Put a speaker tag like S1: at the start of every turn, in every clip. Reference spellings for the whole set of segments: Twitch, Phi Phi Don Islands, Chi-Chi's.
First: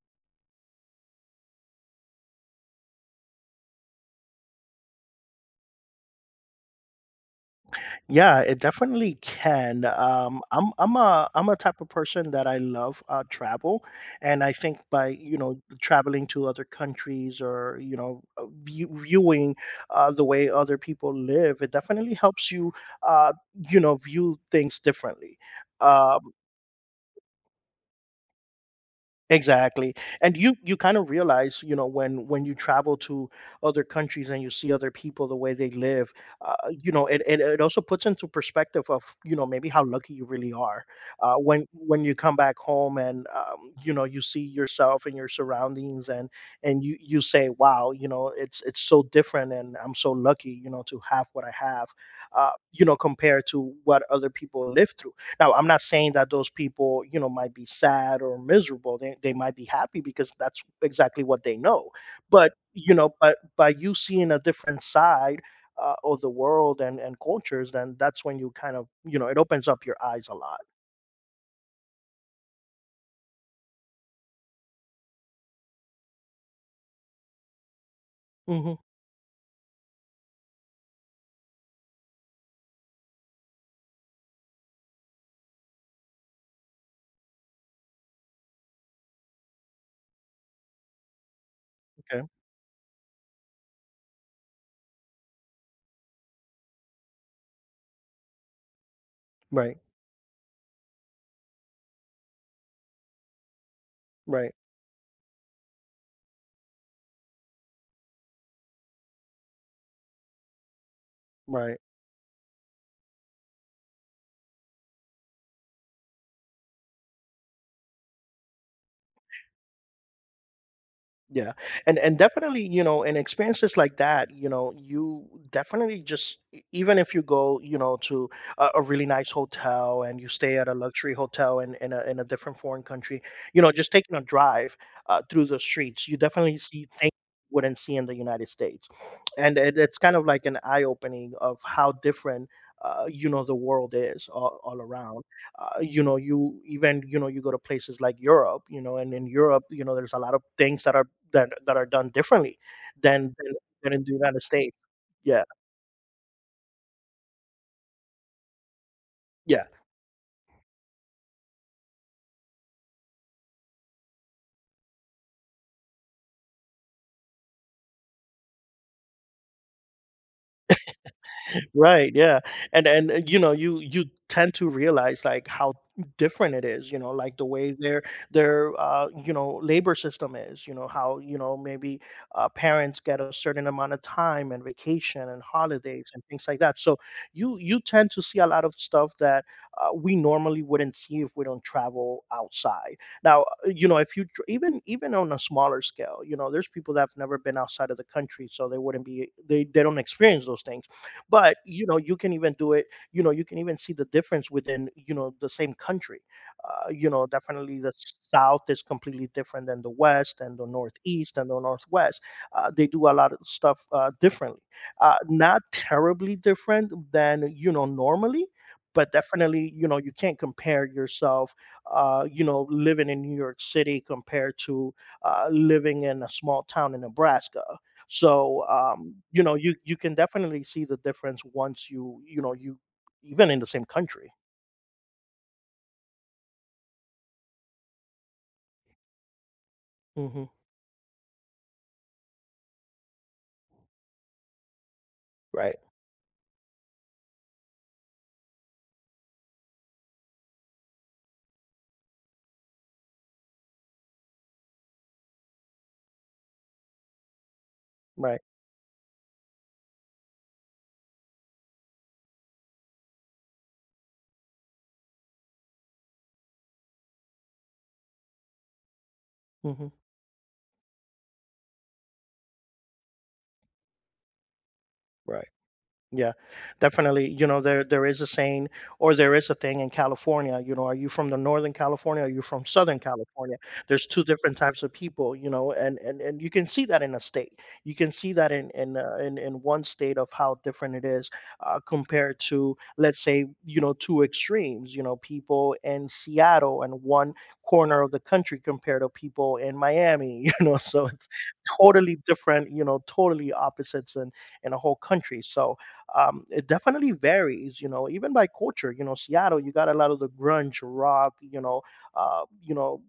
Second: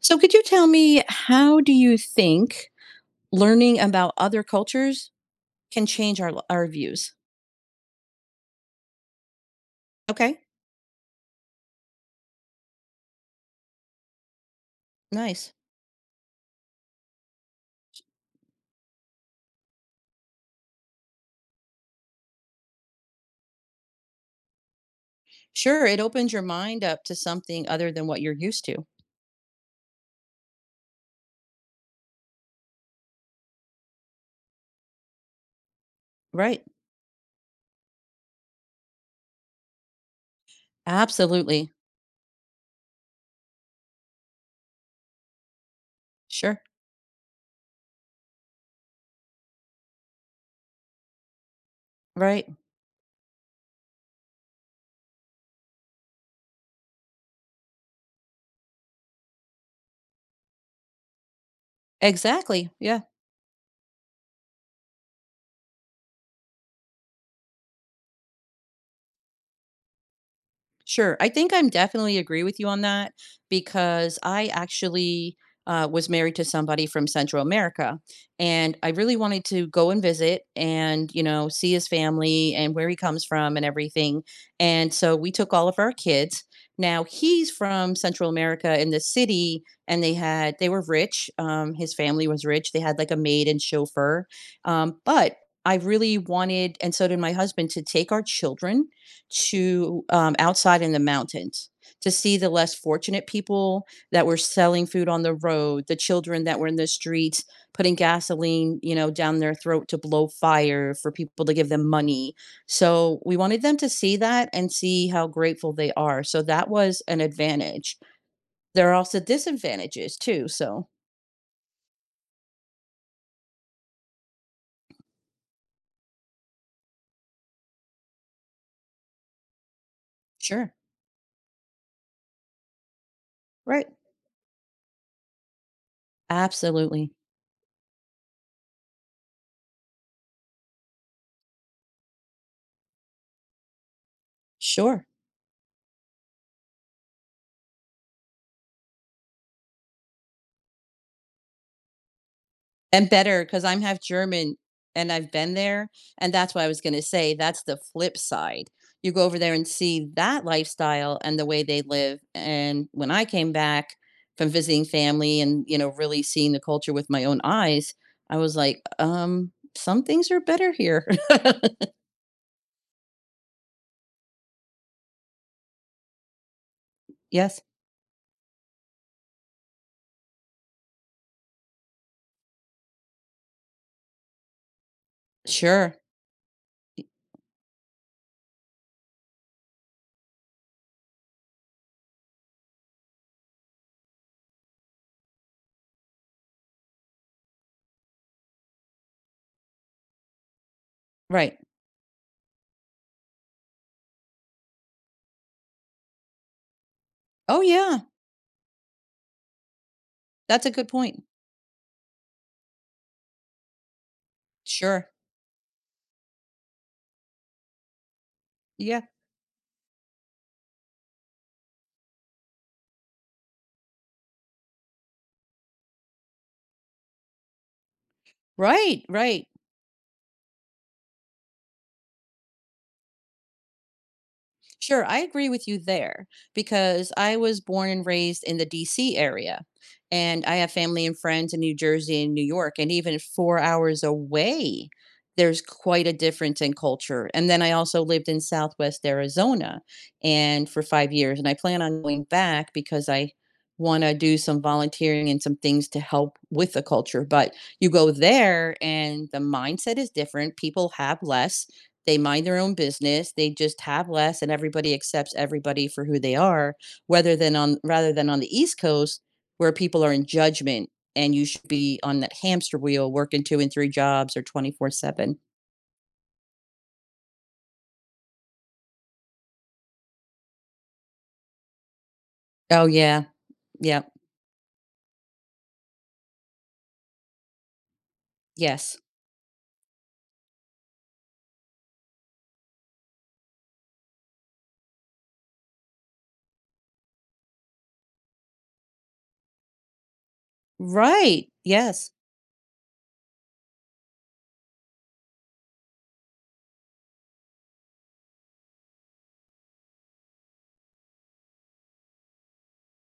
S1: So could you tell me, how do you think learning about other cultures can change our views?
S2: Yeah, it definitely can.
S1: Okay.
S2: I'm a type of person that I love travel, and I think by
S1: Nice.
S2: traveling to other countries or viewing the way other people live. It definitely helps you uh, you know view things differently.
S1: Sure, it
S2: Um,
S1: opens your mind up to something other than what you're used to.
S2: Exactly. And you kind of realize, you know, when you travel to other countries and you see other people the way they live.
S1: Right.
S2: You know, it also puts into perspective of, you know, maybe how lucky you really are. Uh, when
S1: Absolutely.
S2: when you come back home and you know, you see yourself and your surroundings,
S1: Sure.
S2: and you say, wow, you know, it's so different and I'm so lucky, you know, to have what I have.
S1: Right.
S2: You know, compared to what other people live through now. I'm not saying that those people, you know, might be sad or miserable. They might be happy because that's exactly what they know. But,
S1: Exactly.
S2: you
S1: Yeah.
S2: know, but by you seeing a different side of the world and cultures, then that's when you kind of, you know, it opens up your eyes a lot.
S1: Sure. I think I'm definitely agree with you on that because I actually was married to somebody from Central America, and
S2: Hmm.
S1: I really wanted to go and visit and, you know, see his family and where he comes from and everything. And so we took all of our kids. Now, he's from Central America in the city and they had, they were rich. His
S2: Okay.
S1: family was rich. They had like a maid and chauffeur. But I really wanted, and so did my husband, to take our children
S2: Right.
S1: to, outside in the mountains, to see the less fortunate people that were
S2: Right.
S1: selling food on the road, the children that were in the streets putting gasoline, you know, down their throat to blow fire for people to give
S2: Right.
S1: them money. So we wanted them to see that and see how grateful they are. So that was an advantage. There are also disadvantages too. So
S2: Yeah. And definitely, you know, and experiences like that, you know, you definitely just even if you go, you know, to a really nice hotel and you stay at a
S1: sure.
S2: luxury hotel in a different foreign country, you know,
S1: Right.
S2: just taking a drive through the streets. You definitely see things
S1: Absolutely.
S2: you wouldn't see in the United States. And it's kind of like an eye opening of how different you know the world is, all
S1: Sure.
S2: around. You know you go to places like Europe, you know, and in Europe, you know, there's a lot of things that are that are done differently
S1: And
S2: than
S1: better
S2: than
S1: because I'm
S2: than
S1: half
S2: in the United
S1: German,
S2: States.
S1: and I've
S2: Yeah,
S1: been there, and that's what I was gonna say, that's the flip side. You go over there
S2: yeah.
S1: and see that lifestyle and the way they live, and when I came back from visiting family and, you know, really seeing the culture with my own eyes, I was like, " some things are better here."
S2: Right, yeah. And you know, you tend to realize like how different it is, you know, like the
S1: Yes.
S2: way their you know, labor system is, you know, how, you know, maybe parents get a certain amount of time and vacation and
S1: Sure.
S2: holidays and things like that. So you tend to see a lot of stuff that we normally wouldn't see if we don't travel outside. Now, you know, if you tr- even even on a smaller scale, you know, there's people that have never been outside of the country, so they wouldn't be they don't experience those things, but
S1: Right.
S2: you know, you can even do it. You know, you can even see the difference within, you know, the same country. You know,
S1: Oh,
S2: definitely the
S1: yeah.
S2: South is completely different than the West and the
S1: That's a good point.
S2: Northeast and the Northwest. They do a lot of stuff differently.
S1: Sure.
S2: Not terribly different than, you know, normally.
S1: Yeah.
S2: But definitely, you know, you can't compare yourself, you know, living in New York City compared to living in a small town in Nebraska. So
S1: Right,
S2: you
S1: right.
S2: know, you can definitely see the difference once you, you know, you even in the same country.
S1: Sure, I agree with you there because I was born and raised in the DC area. And
S2: Hmm.
S1: I have family and friends in New Jersey and New York. And even 4 hours away, there's
S2: Right.
S1: quite a difference in culture. And then I also lived in Southwest Arizona and for 5 years. And I plan on going back because I want to do some volunteering and some things to help with the culture. But you go
S2: Right.
S1: there and the mindset is different. People have less, they mind their own business, they just have less and everybody accepts everybody for who they are, whether than on rather than on the East Coast, where
S2: Hmm.
S1: people are in judgment and you should be on that hamster wheel working 2 and 3 jobs or 24/7.
S2: Right. Yeah, definitely. You know, there is a saying or there is a thing in California. You know, are you from the Northern California? Are you from
S1: Oh,
S2: Southern
S1: yeah.
S2: California?
S1: Yeah.
S2: There's two different types of people, you know, and you can see that in a state. You can see that in in,
S1: Yes.
S2: uh, in in one state of how different it is compared to, let's say, you know, two extremes. You know, people in Seattle and one corner of the country compared to people in Miami, you know, so it's
S1: Right. Yes.
S2: totally different, you know, totally opposites in a whole country. So it definitely varies, you know, even by culture. You know, Seattle, you got a lot of the grunge rock, you know, uh, you know,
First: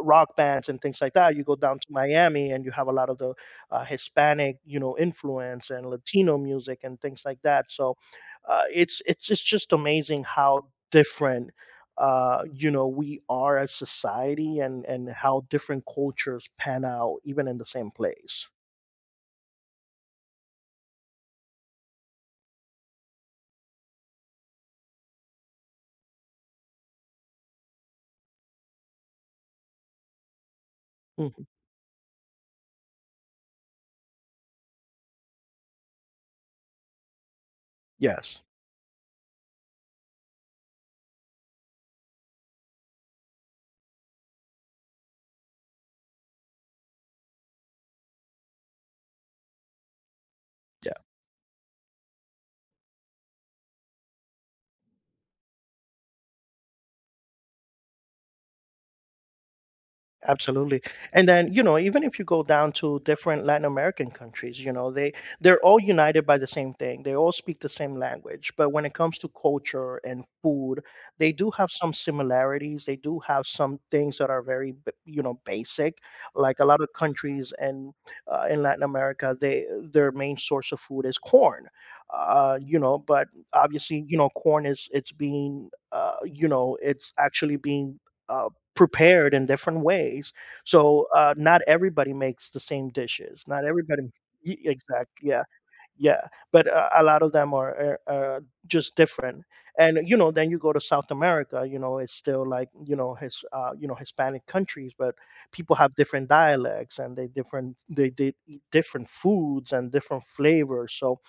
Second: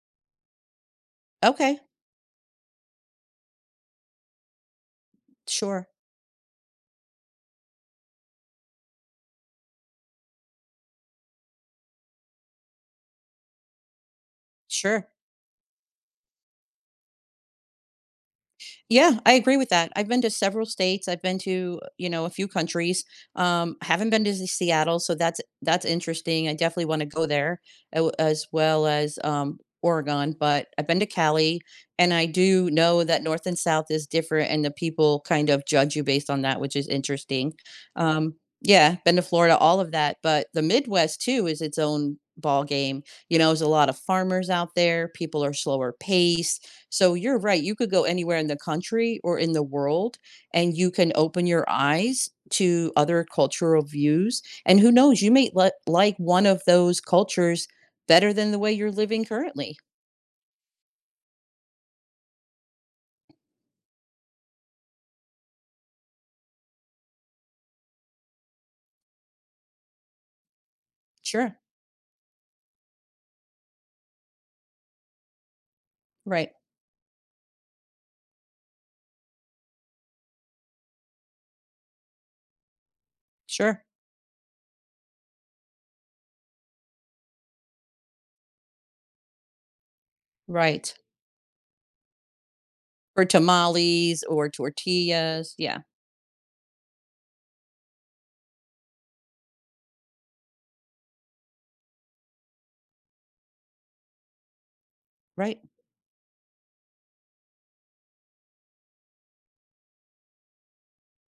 S2: rock bands and things like that. You go down
S1: Okay.
S2: to Miami and you have a lot of the Hispanic, you know, influence and
S1: Sure.
S2: Latino music and things like that. So it's just amazing how different you know we are as society, and
S1: Sure.
S2: how different cultures pan out even in the same place.
S1: Yeah, I agree with that. I've been to several states. I've been to, you know, a few countries. Haven't been to the Seattle, so that's interesting. I definitely want to go there as well as Oregon. But I've been to
S2: Mhm.
S1: Cali, and I do know that North and South is different, and the people kind of judge you based on that, which is interesting. Um,
S2: Yes.
S1: yeah, been to Florida, all of that, but the Midwest too is its own ball game. You know, there's a lot of farmers out there. People are slower paced, so you're right, you could go anywhere in the country or in the world, and you
S2: Yeah.
S1: can open your eyes to other cultural views, and who knows, you may li like one of those cultures better than the way you're living currently.
S2: Absolutely. And then, you know, even if you go down to different Latin American countries, you know, they they're all united by the same thing. They all speak the same language, but when it comes to culture and food, they do
S1: Sure,
S2: have some similarities. They do have some things that are you know, basic.
S1: right,
S2: Like a lot of countries and in Latin America, they their main source of food is corn. You know, but
S1: sure,
S2: obviously, you know, corn is it's being you know, it's actually being uh, prepared in different ways.
S1: right,
S2: So not everybody makes the same
S1: or
S2: dishes. Not everybody
S1: tamales or
S2: Y exact yeah,
S1: tortillas, yeah,
S2: yeah, but a lot of them are just different. And, you know, then you go to South America, you know, it's still like, you know, his you know, Hispanic countries, but
S1: right,
S2: people have different dialects and they different they eat different foods and different flavors. So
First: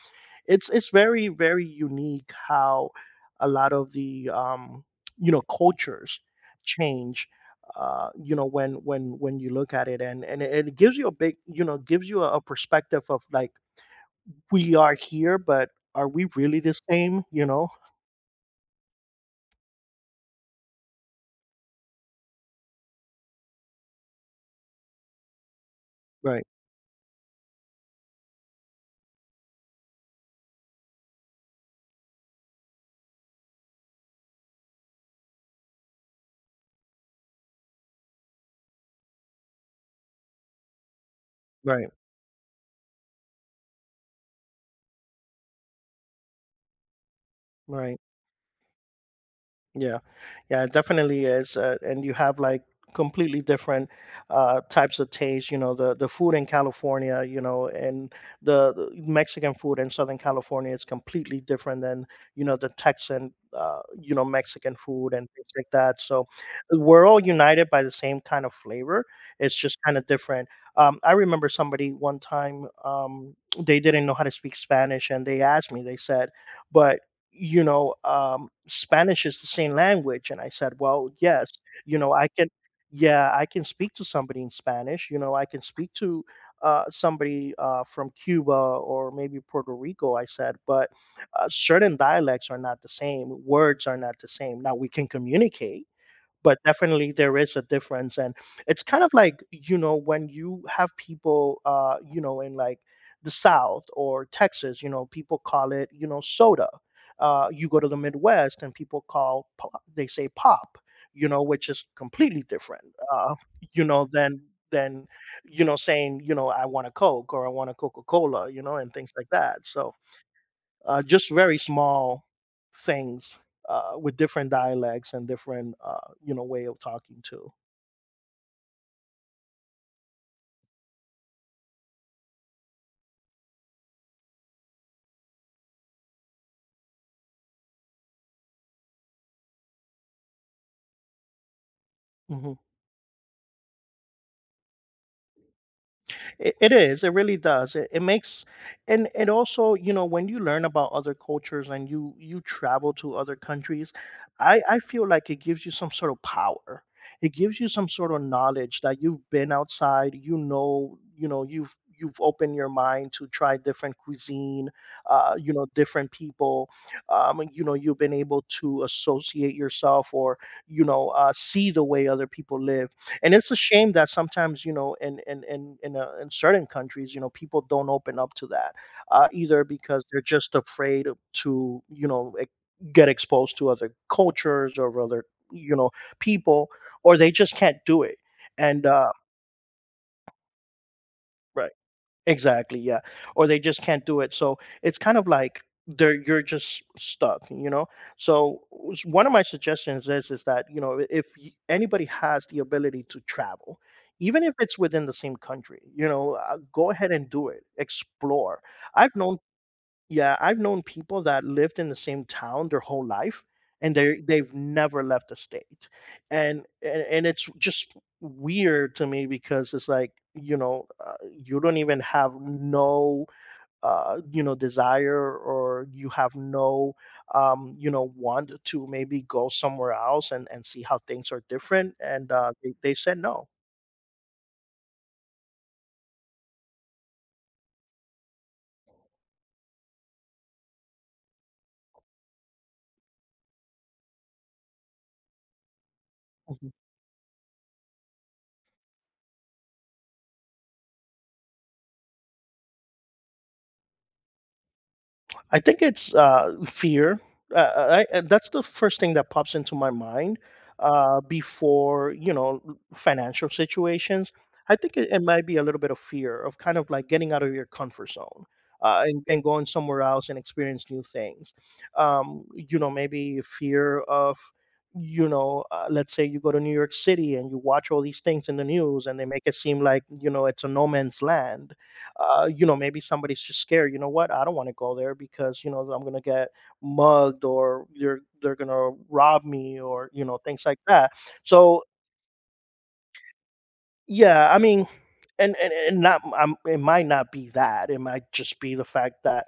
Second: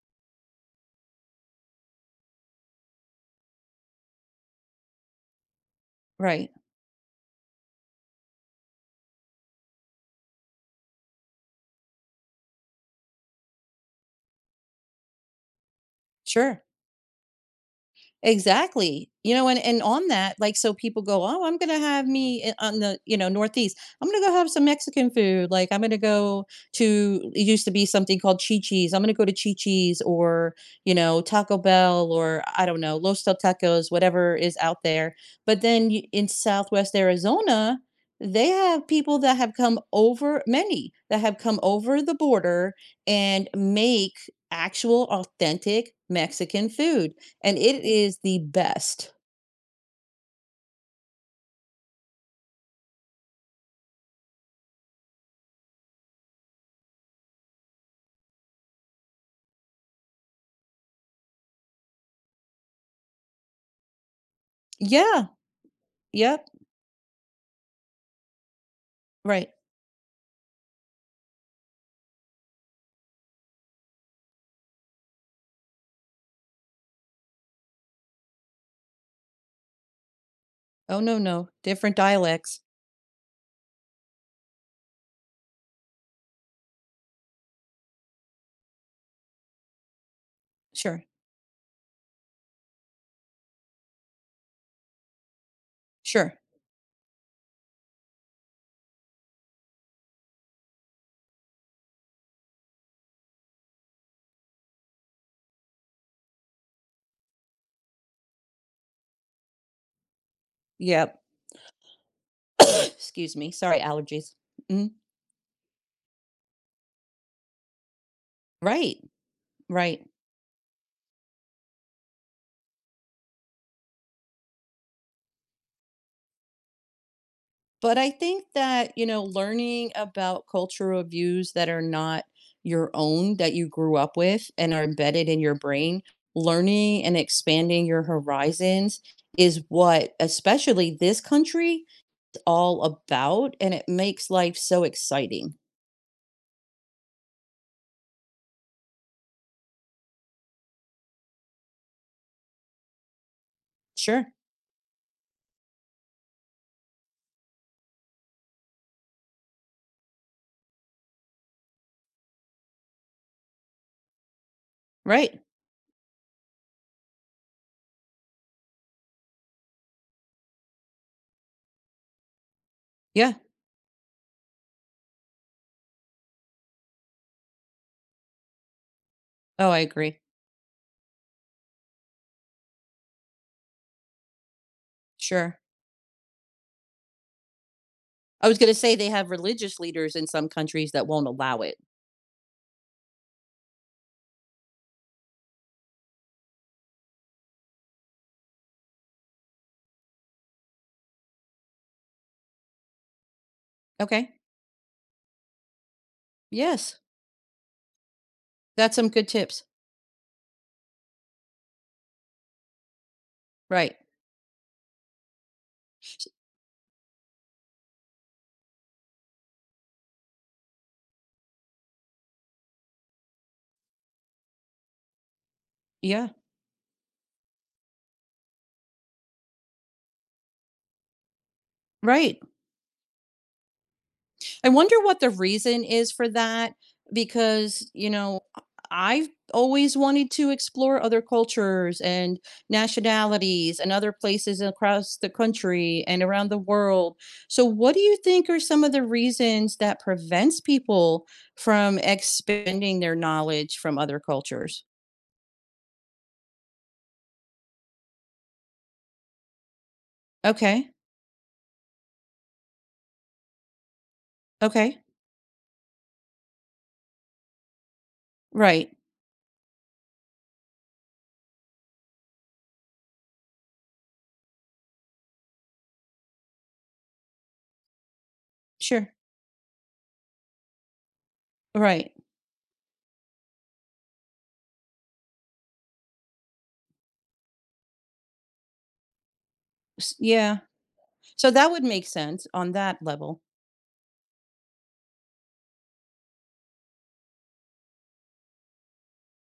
S2: it's very, very unique how a lot of the, you know, cultures
S1: right,
S2: change, you know, when you look at it, and it gives you a big, you know, gives you a perspective of like, "We are here, but are we really
S1: sure.
S2: the same?" You know?
S1: Exactly. You know, and on that, like, so people go, "Oh, I'm gonna have me I on the, you know, Northeast. I'm gonna go have some Mexican food. Like, I'm gonna
S2: Right,
S1: go to" it used to be something called Chi-Chi's. "I'm gonna go to Chi-Chi's or, you know, Taco Bell or, I don't know, Los Tacos," whatever is out there. But then you in Southwest Arizona, they have people that have come over, many that have come
S2: right,
S1: over the border, and make actual authentic Mexican food. And it
S2: right.
S1: is the best.
S2: Yeah, yeah, it definitely is, and you have like completely different types of taste. You know, the food in California, you know, and the Mexican food in Southern California is completely different than, you know, the Texan, you know, Mexican food and
S1: Yeah,
S2: things like that. So
S1: yep,
S2: we're all united by the same kind of flavor.
S1: right.
S2: It's just kind of different. I remember somebody one time they didn't know how to speak Spanish, and they asked me. They said, "But you know, Spanish is the same language." And I said,
S1: Oh,
S2: "Well,
S1: no, no,
S2: yes,
S1: different
S2: you know, I can,
S1: dialects.
S2: yeah, I can speak to somebody in Spanish. You know, I can speak to somebody, from Cuba or maybe Puerto Rico." I said, "but
S1: Sure,
S2: certain dialects are not the same, words are not the same. Now we can communicate,
S1: sure,
S2: but definitely there is a difference." And it's kind of like, you know, when you have people, you know, in like the South or Texas, you know, people call it, you know, soda. You go to the Midwest and people call pop, they say pop,
S1: yep.
S2: you know, which is completely different.
S1: Excuse me, sorry,
S2: You know,
S1: allergies.
S2: than
S1: Mhm.
S2: than you know, saying, you know, I want a Coke or I want a Coca-Cola, you know, and
S1: Right,
S2: things like that. So
S1: right.
S2: just very small things with different dialects and different, you know, way of talking too.
S1: But I think that, you know, learning about cultural views that are not your own, that you grew up with and are embedded in your brain, learning and expanding your horizons is what, especially this country, is
S2: Mhm.
S1: all about. And it makes life so exciting.
S2: It is. It really does. It makes, and it also, you know, when you learn about other cultures and you travel to other countries,
S1: Sure.
S2: I feel like it gives you some sort of power. It gives you some sort of knowledge that you've been outside. You know, you've opened your mind to try different cuisine,
S1: Right.
S2: you know, different people. You know, you've been able to associate yourself or you know, see the way other people live. And
S1: Yeah.
S2: it's a shame that sometimes, you know, in certain countries, you know, people don't open up to that, either
S1: Oh, I
S2: because
S1: agree.
S2: they're just to, you know, get exposed to other cultures or other,
S1: Sure.
S2: you know, people, or they just can't do it.
S1: I was gonna
S2: And
S1: say they have religious leaders in some countries that won't allow
S2: Right.
S1: it.
S2: Exactly, yeah. Or they just can't do it. So it's kind of like they're you're just stuck, you know. So one of my suggestions is that, you know, if anybody has the ability to travel,
S1: Okay.
S2: even if it's within the same country, you know, go
S1: Yes.
S2: ahead and do it. Explore.
S1: That's some
S2: I've
S1: good
S2: known
S1: tips.
S2: yeah, I've known people that lived in the same town their whole life and
S1: Right.
S2: they they've never left the state.
S1: S.
S2: And it's just weird to me because it's like, you know, you don't even have no you know, desire, or you
S1: Yeah.
S2: have no you know, want to maybe go somewhere else and see how things are different. And
S1: Right.
S2: they said no.
S1: I wonder what the reason is for that because, you know, have always wanted to explore other cultures and nationalities and other places across the country and around the world. So what do you think are some of the reasons that prevents people from expanding their knowledge from other cultures?
S2: I think it's fear. That's the first thing that pops into my mind
S1: Okay.
S2: before, you know, financial situations. I think
S1: Okay.
S2: it might be a little bit of fear of kind of like getting out of your comfort zone
S1: Right.
S2: and going somewhere else and experience new things. Maybe fear of let's say you go to New York City and you watch all these things in the news
S1: Sure.
S2: and they make it seem like you know it's a no man's land
S1: Right.
S2: you know, maybe somebody's just scared. You know what? I don't want to go there because you know I'm gonna get mugged or they're gonna rob me or you know
S1: Yeah.
S2: things like that.
S1: So that
S2: So
S1: would make sense on that level.
S2: yeah, I mean, and not it might not be that. It might just be the fact that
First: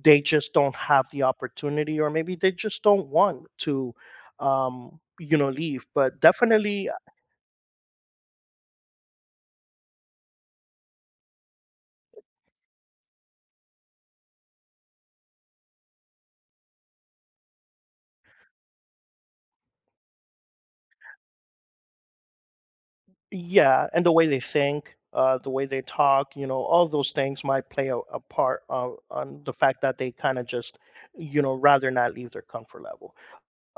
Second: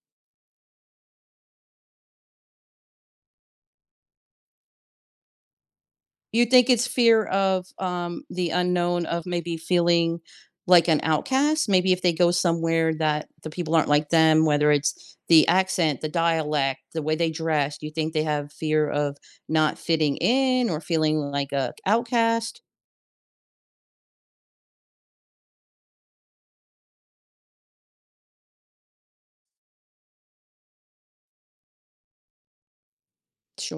S2: they just don't have the opportunity or maybe they just don't want to you know leave but
S1: You think it's
S2: definitely.
S1: fear of, the unknown, of maybe feeling like an outcast? Maybe if they go somewhere that the people aren't like them, whether it's the accent, the dialect, the way they dress, do you think they have fear of not fitting in or feeling like a outcast?
S2: Yeah, and the way they think, the way they talk, you know, all those things might play a part on the fact that they kind of just, you know, rather not leave their comfort level.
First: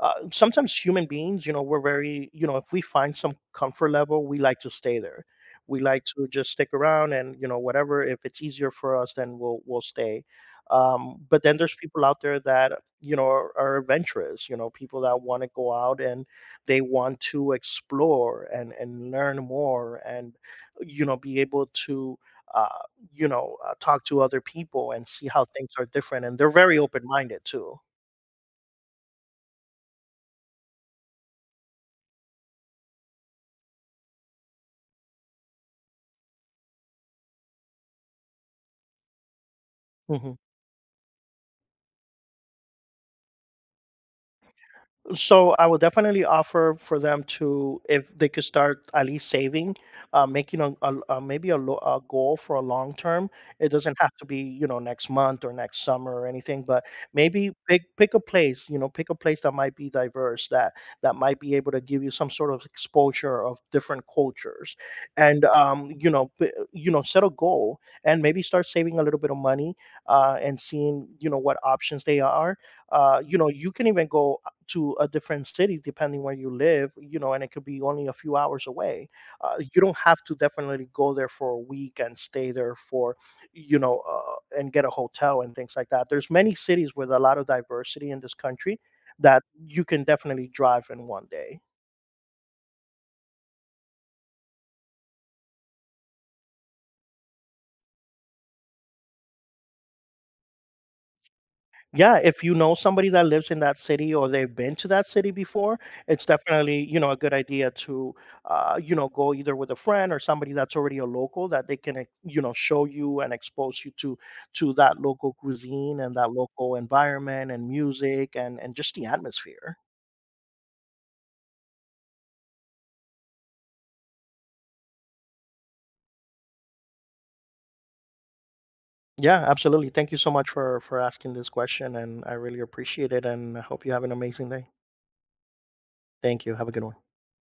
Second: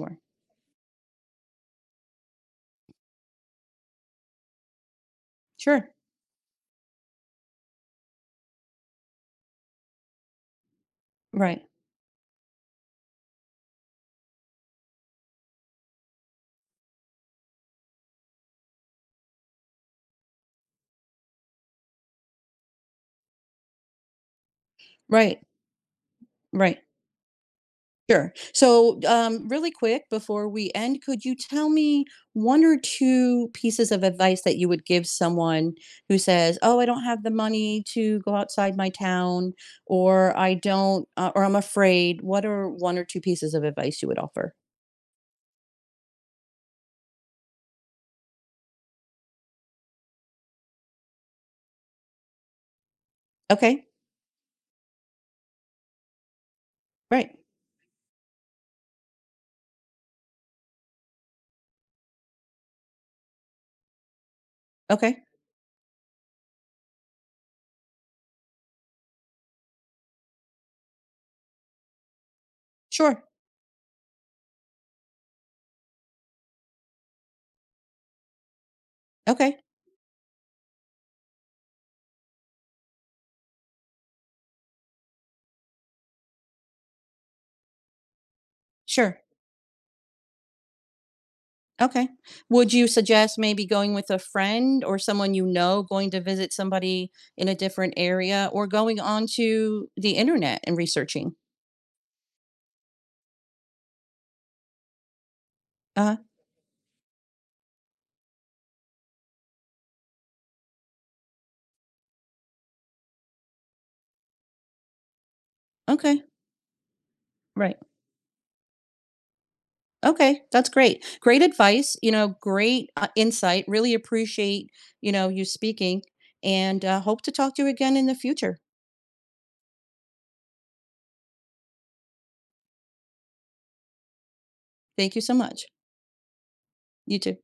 S2: Uh, sometimes human beings, you know, we're very, you know, if we find some comfort level, we like to stay there. We
S1: Sure.
S2: like to just stick around, and you know, whatever. If it's easier for us, then we'll stay. But then
S1: Right.
S2: there's people out there that you know are adventurous. You know, people that want to go out and they want to explore and learn more, and you know, be able to. Uh, Talk to other people and see
S1: Right.
S2: how things are different, and they're very
S1: Right.
S2: open-minded too.
S1: Sure. So, really quick before we end, could you tell me one or two pieces of advice that you would give someone who says, "Oh, I don't have the money to go outside my town,"
S2: Mm-hmm.
S1: or "I don't," or "I'm afraid." What are one or two pieces of advice you would offer?
S2: So I would definitely offer for them to, if they could start at least saving, making a goal for a long term. It
S1: Okay.
S2: doesn't have to be you know next month or next summer or anything, but
S1: Right.
S2: maybe pick a place. You know, pick a place that might be diverse that that might be able to give you some sort of exposure of different cultures,
S1: Okay.
S2: and you know you know set a goal and maybe start saving a little bit of money and seeing you know what options they are.
S1: Sure.
S2: You know, you can even go to a different city depending where you live you know and it could be only a few hours away.
S1: Okay.
S2: You don't have to definitely go there for a week and stay there for you know and get a hotel and things like that. There's many cities with a lot of diversity in this country
S1: Sure.
S2: that you can definitely drive in one day.
S1: Okay. Would you suggest maybe going with a friend or someone you know, going to visit somebody in a different area, or going onto the internet and researching?
S2: Yeah, if you know somebody that lives in that city or they've been to that city before,
S1: uh
S2: it's definitely, you know, a good idea to, you know, go either with a friend or somebody that's already a local that they can, you know, show you and expose you to that local cuisine and
S1: Okay.
S2: that local environment and
S1: Right.
S2: music and just the atmosphere.
S1: Okay, that's great. Great advice, you know, great, insight. Really appreciate, you know, you speaking and, hope to talk to you again in the future.
S2: Yeah, absolutely. Thank you so much for asking this question and I really appreciate it and I hope you have an amazing day.
S1: Thank you so much.
S2: Thank you. Have a good one.
S1: You too.